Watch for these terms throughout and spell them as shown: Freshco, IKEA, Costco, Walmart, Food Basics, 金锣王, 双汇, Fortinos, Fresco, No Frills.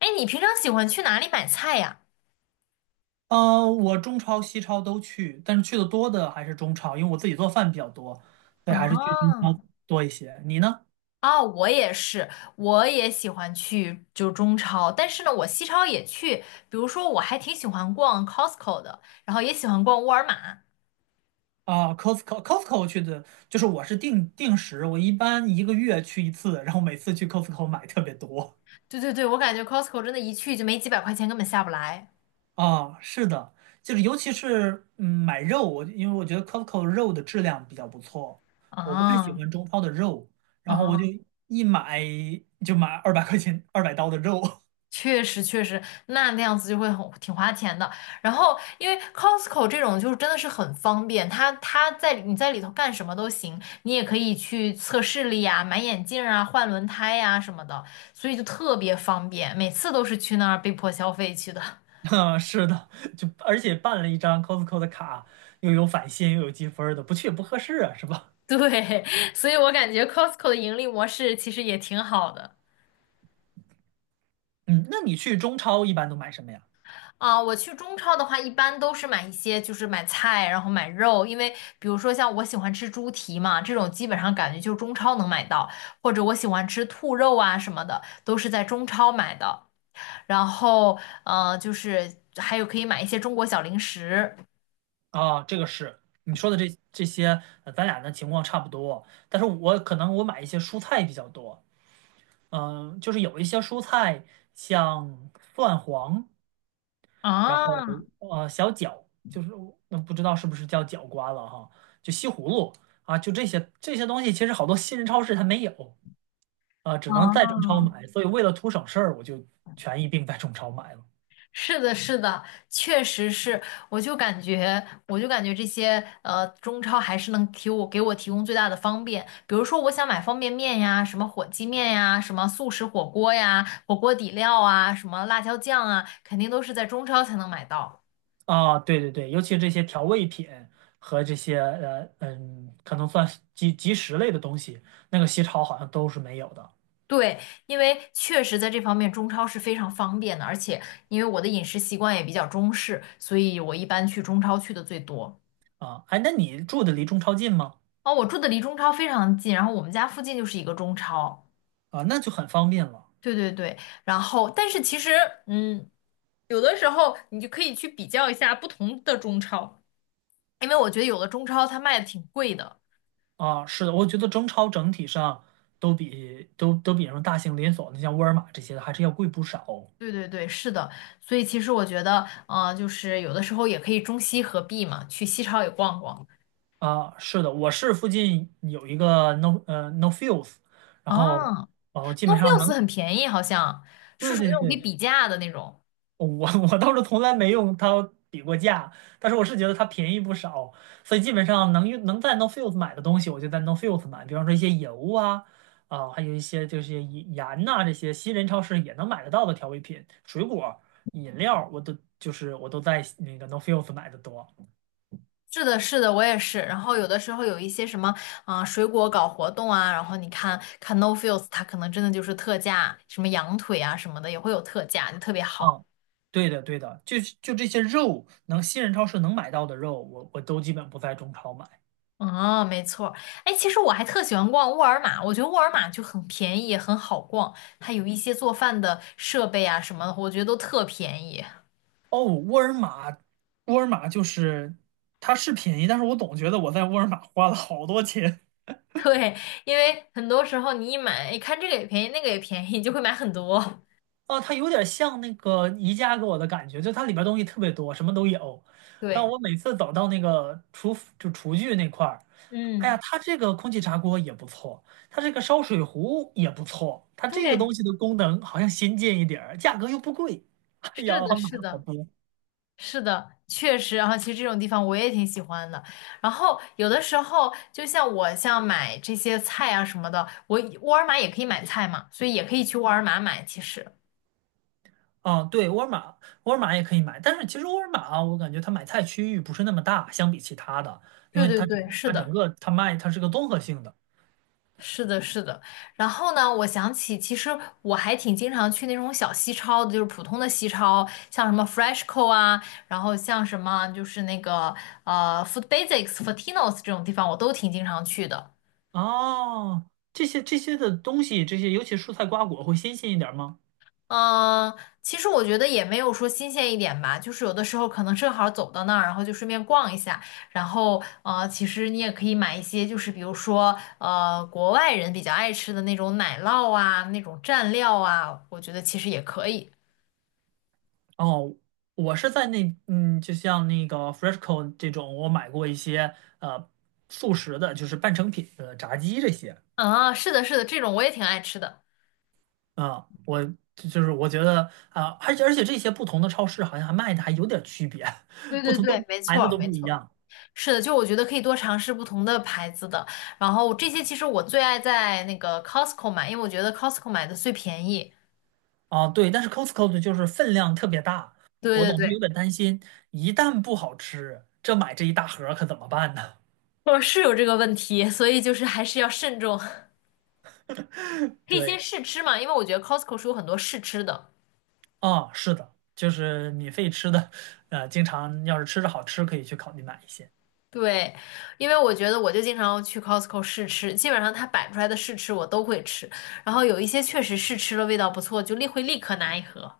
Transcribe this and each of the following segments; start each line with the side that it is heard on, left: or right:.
left: 哎，你平常喜欢去哪里买菜呀？
right: 我中超、西超都去，但是去的多的还是中超，因为我自己做饭比较多，所以还是去中
left: 啊，
right: 超多一些。你呢？
left: 哦，我也是，我也喜欢去就中超，但是呢，我西超也去，比如说我还挺喜欢逛 Costco 的，然后也喜欢逛沃尔玛。
right: 啊，Costco 去的，就是我是定时，我一般一个月去一次，然后每次去 Costco 买特别多。
left: 对对对，我感觉 Costco 真的，一去就没几百块钱，根本下不来。
right: 啊，是的，就是尤其是买肉，因为我觉得 Costco 肉的质量比较不错，我不太喜
left: 啊
right: 欢中超的肉，然后我就
left: 啊！
right: 一买就买200块钱200刀的肉，
left: 确实确实，那样子就会很挺花钱的。然后，因为 Costco 这种就是真的是很方便，它在你在里头干什么都行，你也可以去测视力呀、买眼镜啊、换轮胎呀、什么的，所以就特别方便。每次都是去那儿被迫消费去的，
right: 啊，是的，就而且办了一张 Costco 的卡，又有返现又有积分儿的，不去也不合适啊，是吧？
left: 对，所以我感觉 Costco 的盈利模式其实也挺好的。
right: 嗯，那你去中超一般都买什么呀？
left: 啊，我去中超的话，一般都是买一些，就是买菜，然后买肉，因为比如说像我喜欢吃猪蹄嘛，这种基本上感觉就是中超能买到，或者我喜欢吃兔肉啊什么的，都是在中超买的。然后，就是还有可以买一些中国小零食
right: 啊，这个是你说的这些，咱俩的情况差不多，但是我可能我买一些蔬菜比较多，就是有一些蔬菜像蒜黄，然后
left: 啊
right: 小角，就是那不知道是不是叫角瓜了哈，就西葫芦啊，就这些东西，其实好多新人超市它没有。啊，只能在中超
left: 啊，
right: 买，所以为了图省事儿，我就全一并在中超买了。
left: 是的，是的，确实是，我就感觉，我就感觉这些中超还是我给我提供最大的方便。比如说，我想买方便面呀，什么火鸡面呀，什么速食火锅呀，火锅底料啊，什么辣椒酱啊，肯定都是在中超才能买到。
right: 啊，对对对，尤其这些调味品和这些可能算是即食类的东西，那个西超好像都是没有的
left: 对，因为确实在这方面中超是非常方便的，而且因为我的饮食习惯也比较中式，所以我一般去中超去的最多。
right: 啊。哎，那你住的离中超近吗？
left: 哦，我住的离中超非常近，然后我们家附近就是一个中超。
right: 啊，那就很方便了
left: 对对对，然后但是其实，嗯，有的时候你就可以去比较一下不同的中超，因为我觉得有的中超它卖的挺贵的。
right: 啊。是的，我觉得中超整体上都比什么大型连锁的，像沃尔玛这些的还是要贵不少
left: 对对对，是的，所以其实我觉得，就是有的时候也可以中西合璧嘛，去西超也逛逛。
right: 啊。是的，我市附近有一个 No Frills，然后
left: 啊
right: 然后基
left: n
right: 本
left: o f i e
right: 上
left: l s
right: 能。
left: 很便宜，好像是
right: 对
left: 属于
right: 对
left: 那种可以
right: 对，
left: 比价的那种。
right: 我我倒是从来没用它比过价，但是我是觉得它便宜不少，所以基本上能在 n o f i e l d 买的东西，我就在 n o f i e l d 买，比方说一些油啊，啊，还有一些就是盐呐、这些新人超市也能买得到的调味品、水果、饮料，我都在那个 n o f i e l d 买的多。
left: 是的，是的，我也是。然后有的时候有一些什么，啊、水果搞活动啊，然后你看看 No Frills，它可能真的就是特价，什么羊腿啊什么的也会有特价，就特别好。
right: 嗯，对的对的，就是就这些肉能新人超市能买到的肉，我都基本不在中超买。
left: 嗯，没错儿。哎，其实我还特喜欢逛沃尔玛，我觉得沃尔玛就很便宜，也很好逛，它有一些做饭的设备啊什么的，我觉得都特便宜。
right: 哦，沃尔玛就是它是便宜，但是我总觉得我在沃尔玛花了好多钱。
left: 对，因为很多时候你一买，一看这个也便宜，那个也便宜，你就会买很多。
right: 哦，它有点像那个宜家给我的感觉，就它里边东西特别多，什么都有。然后
left: 对，
right: 我每次走到那个厨具那块儿，哎呀，
left: 嗯，
right: 它这个空气炸锅也不错，它这个烧水壶也不错，它这个东
left: 对，
right: 西的功能好像先进一点儿，价格又不贵。哎呀，
left: 是
right: 我
left: 的，
right: 买
left: 是
right: 了好
left: 的。
right: 多。
left: 是的，确实，然后其实这种地方我也挺喜欢的。然后有的时候，就像我像买这些菜啊什么的，我沃尔玛也可以买菜嘛，所以也可以去沃尔玛买。其实，
right: 啊，对，沃尔玛也可以买，但是其实沃尔玛啊，我感觉它买菜区域不是那么大，相比其他的，因
left: 对
right: 为
left: 对
right: 它
left: 对，是
right: 它整
left: 的，
right: 个它是个综合性的。
left: 是的，是的。然后呢，我想起其实我还挺经常去那种小西超的，就是普通的西超，像什么 Freshco 啊，然后像什么就是那个Food Basics、Fortinos 这种地方，我都挺经常去的。
right: 哦，这些的东西，这些尤其蔬菜瓜果会新鲜一点吗？
left: 嗯，其实我觉得也没有说新鲜一点吧，就是有的时候可能正好走到那儿，然后就顺便逛一下，然后其实你也可以买一些，就是比如说国外人比较爱吃的那种奶酪啊，那种蘸料啊，我觉得其实也可以。
right: 哦，我是在那就像那个 Fresco h 这种，我买过一些呃速食的，就是半成品的炸鸡这些。
left: 嗯啊，是的，是的，这种我也挺爱吃的。
right: 啊，我就是我觉得啊，而且这些不同的超市好像还卖的还有点区别，
left: 对
right: 不
left: 对
right: 同的
left: 对，没
right: 牌
left: 错
right: 子
left: 儿
right: 都不
left: 没
right: 一
left: 错儿，
right: 样
left: 是的，就我觉得可以多尝试不同的牌子的，然后这些其实我最爱在那个 Costco 买，因为我觉得 Costco 买的最便宜。
right: 啊。对，但是 Costco 的就是分量特别大，
left: 对
right: 我总
left: 对
right: 是有
left: 对。
right: 点担心，一旦不好吃，这一大盒儿可怎么办呢？
left: 我是有这个问题，所以就是还是要慎重。可以先
right: 对，
left: 试吃嘛，因为我觉得 Costco 是有很多试吃的。
right: 啊，是的，就是免费吃的，经常要是吃着好吃，可以去考虑买一些
left: 对，因为我觉得我就经常去 Costco 试吃，基本上它摆出来的试吃我都会吃，然后有一些确实试吃了味道不错，就立刻拿一盒。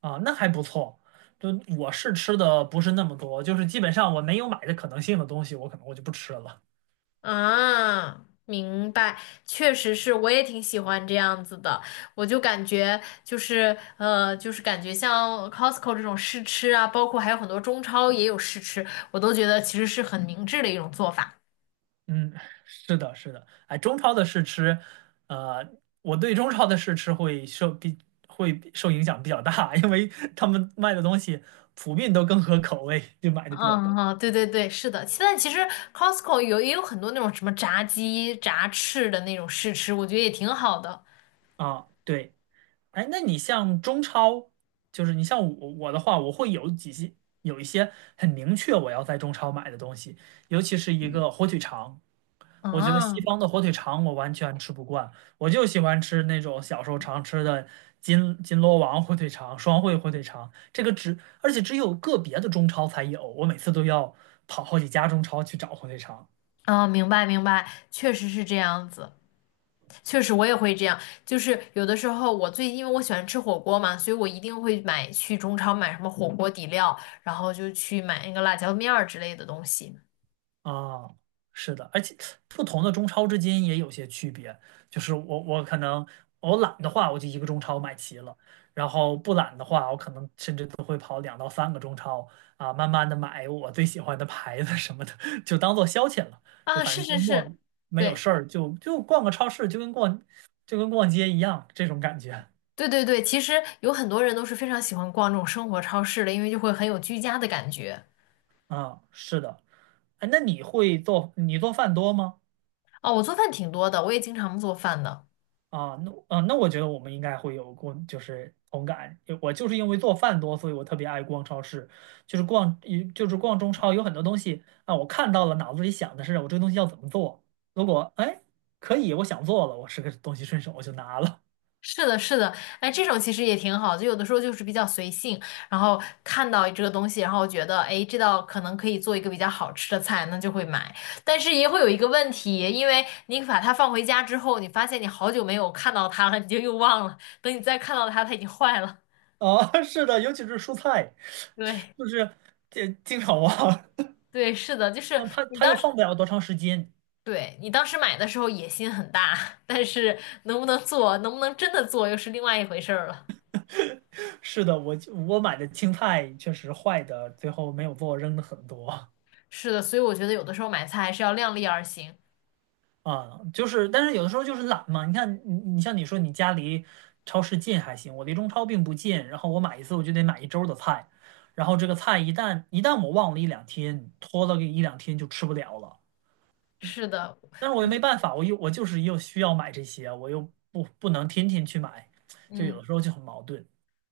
right: 啊，那还不错。就我是吃的不是那么多，就是基本上我没有买的可能性的东西，我可能我就不吃了。
left: 啊，明白，确实是，我也挺喜欢这样子的。我就感觉就是就是感觉像 Costco 这种试吃啊，包括还有很多中超也有试吃，我都觉得其实是很明智的一种做法。
right: 嗯，是的，是的，哎，中超的试吃，呃，我对中超的试吃会比受影响比较大，因为他们卖的东西普遍都更合口味，就买的比较
left: 嗯
right: 多
left: 嗯，对对对，是的。现在其实 Costco 也有很多那种什么炸鸡、炸翅的那种试吃，我觉得也挺好的。
right: 啊。对，哎，那你像中超，就是你像我的话，我会有一些很明确我要在中超买的东西，尤其是一个火腿肠。我觉得西
left: 嗯
right: 方的火腿肠我完全吃不惯，我就喜欢吃那种小时候常吃的金锣王火腿肠、双汇火腿肠。这个而且只有个别的中超才有，我每次都要跑好几家中超去找火腿肠。
left: 嗯，明白明白，确实是这样子。确实我也会这样，就是有的时候因为我喜欢吃火锅嘛，所以我一定会去中超买什么火锅底料，然后就去买那个辣椒面儿之类的东西。
right: 啊，是的，而且不同的中超之间也有些区别。就是我可能我懒的话，我就一个中超买齐了；然后不懒的话，我可能甚至都会跑两到三个中超啊，慢慢的买我最喜欢的牌子什么的，就当做消遣了。就
left: 啊，
right: 反正
left: 是是
right: 周末
left: 是，
right: 没有
left: 对
right: 事儿，就逛个超市，就跟逛街一样这种感觉
left: 对对对，其实有很多人都是非常喜欢逛这种生活超市的，因为就会很有居家的感觉。
right: 啊。是的，哎，那你会做你做饭多吗？
left: 哦，我做饭挺多的，我也经常做饭的。
right: 啊，那啊，那我觉得我们应该会有就是同感。因为我就是因为做饭多，所以我特别爱逛超市，就是逛，就是逛中超，有很多东西啊，我看到了，脑子里想的是我这个东西要怎么做。如果哎可以，我想做了，我是个东西顺手我就拿了。
left: 是的，是的，哎，这种其实也挺好，就有的时候就是比较随性，然后看到这个东西，然后觉得，哎，这道可能可以做一个比较好吃的菜，那就会买。但是也会有一个问题，因为你把它放回家之后，你发现你好久没有看到它了，你就又忘了。等你再看到它，它已经坏了。
right: 啊，是的，尤其是蔬菜，
left: 对，
right: 就是这经常忘，
left: 对，是的，就是
right: 那它
left: 你
right: 它又
left: 当时，
right: 放不了多长时间。
left: 对，你当时买的时候野心很大，但是能不能做，能不能真的做，又是另外一回事儿了。
right: 是的，我买的青菜确实坏的，最后没有做，扔的很多。
left: 是的，所以我觉得有的时候买菜还是要量力而行。
right: 啊，就是，但是有的时候就是懒嘛。你看，你像你说，你家离超市近还行，我离中超并不近。然后我买一次，我就得买一周的菜，然后这个菜一旦我忘了一两天，拖了个一两天就吃不了了。
left: 是的，
right: 但是我又没办法，我就是又需要买这些，我又不能天天去买，就有
left: 嗯，
right: 的时候就很矛盾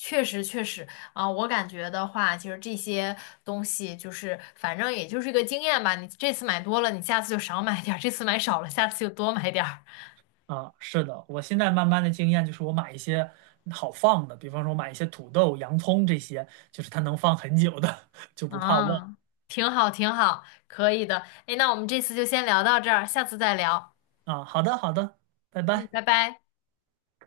left: 确实确实啊，我感觉的话，就是这些东西就是反正也就是一个经验吧。你这次买多了，你下次就少买点儿；这次买少了，下次就多买点儿。
right: 啊。是的，我现在慢慢的经验就是我买一些好放的，比方说我买一些土豆、洋葱这些，就是它能放很久的，就不怕忘。
left: 啊，挺好挺好，可以的。哎，那我们这次就先聊到这儿，下次再聊。
right: 啊，好的好的，拜
left: 嗯，
right: 拜。
left: 拜拜。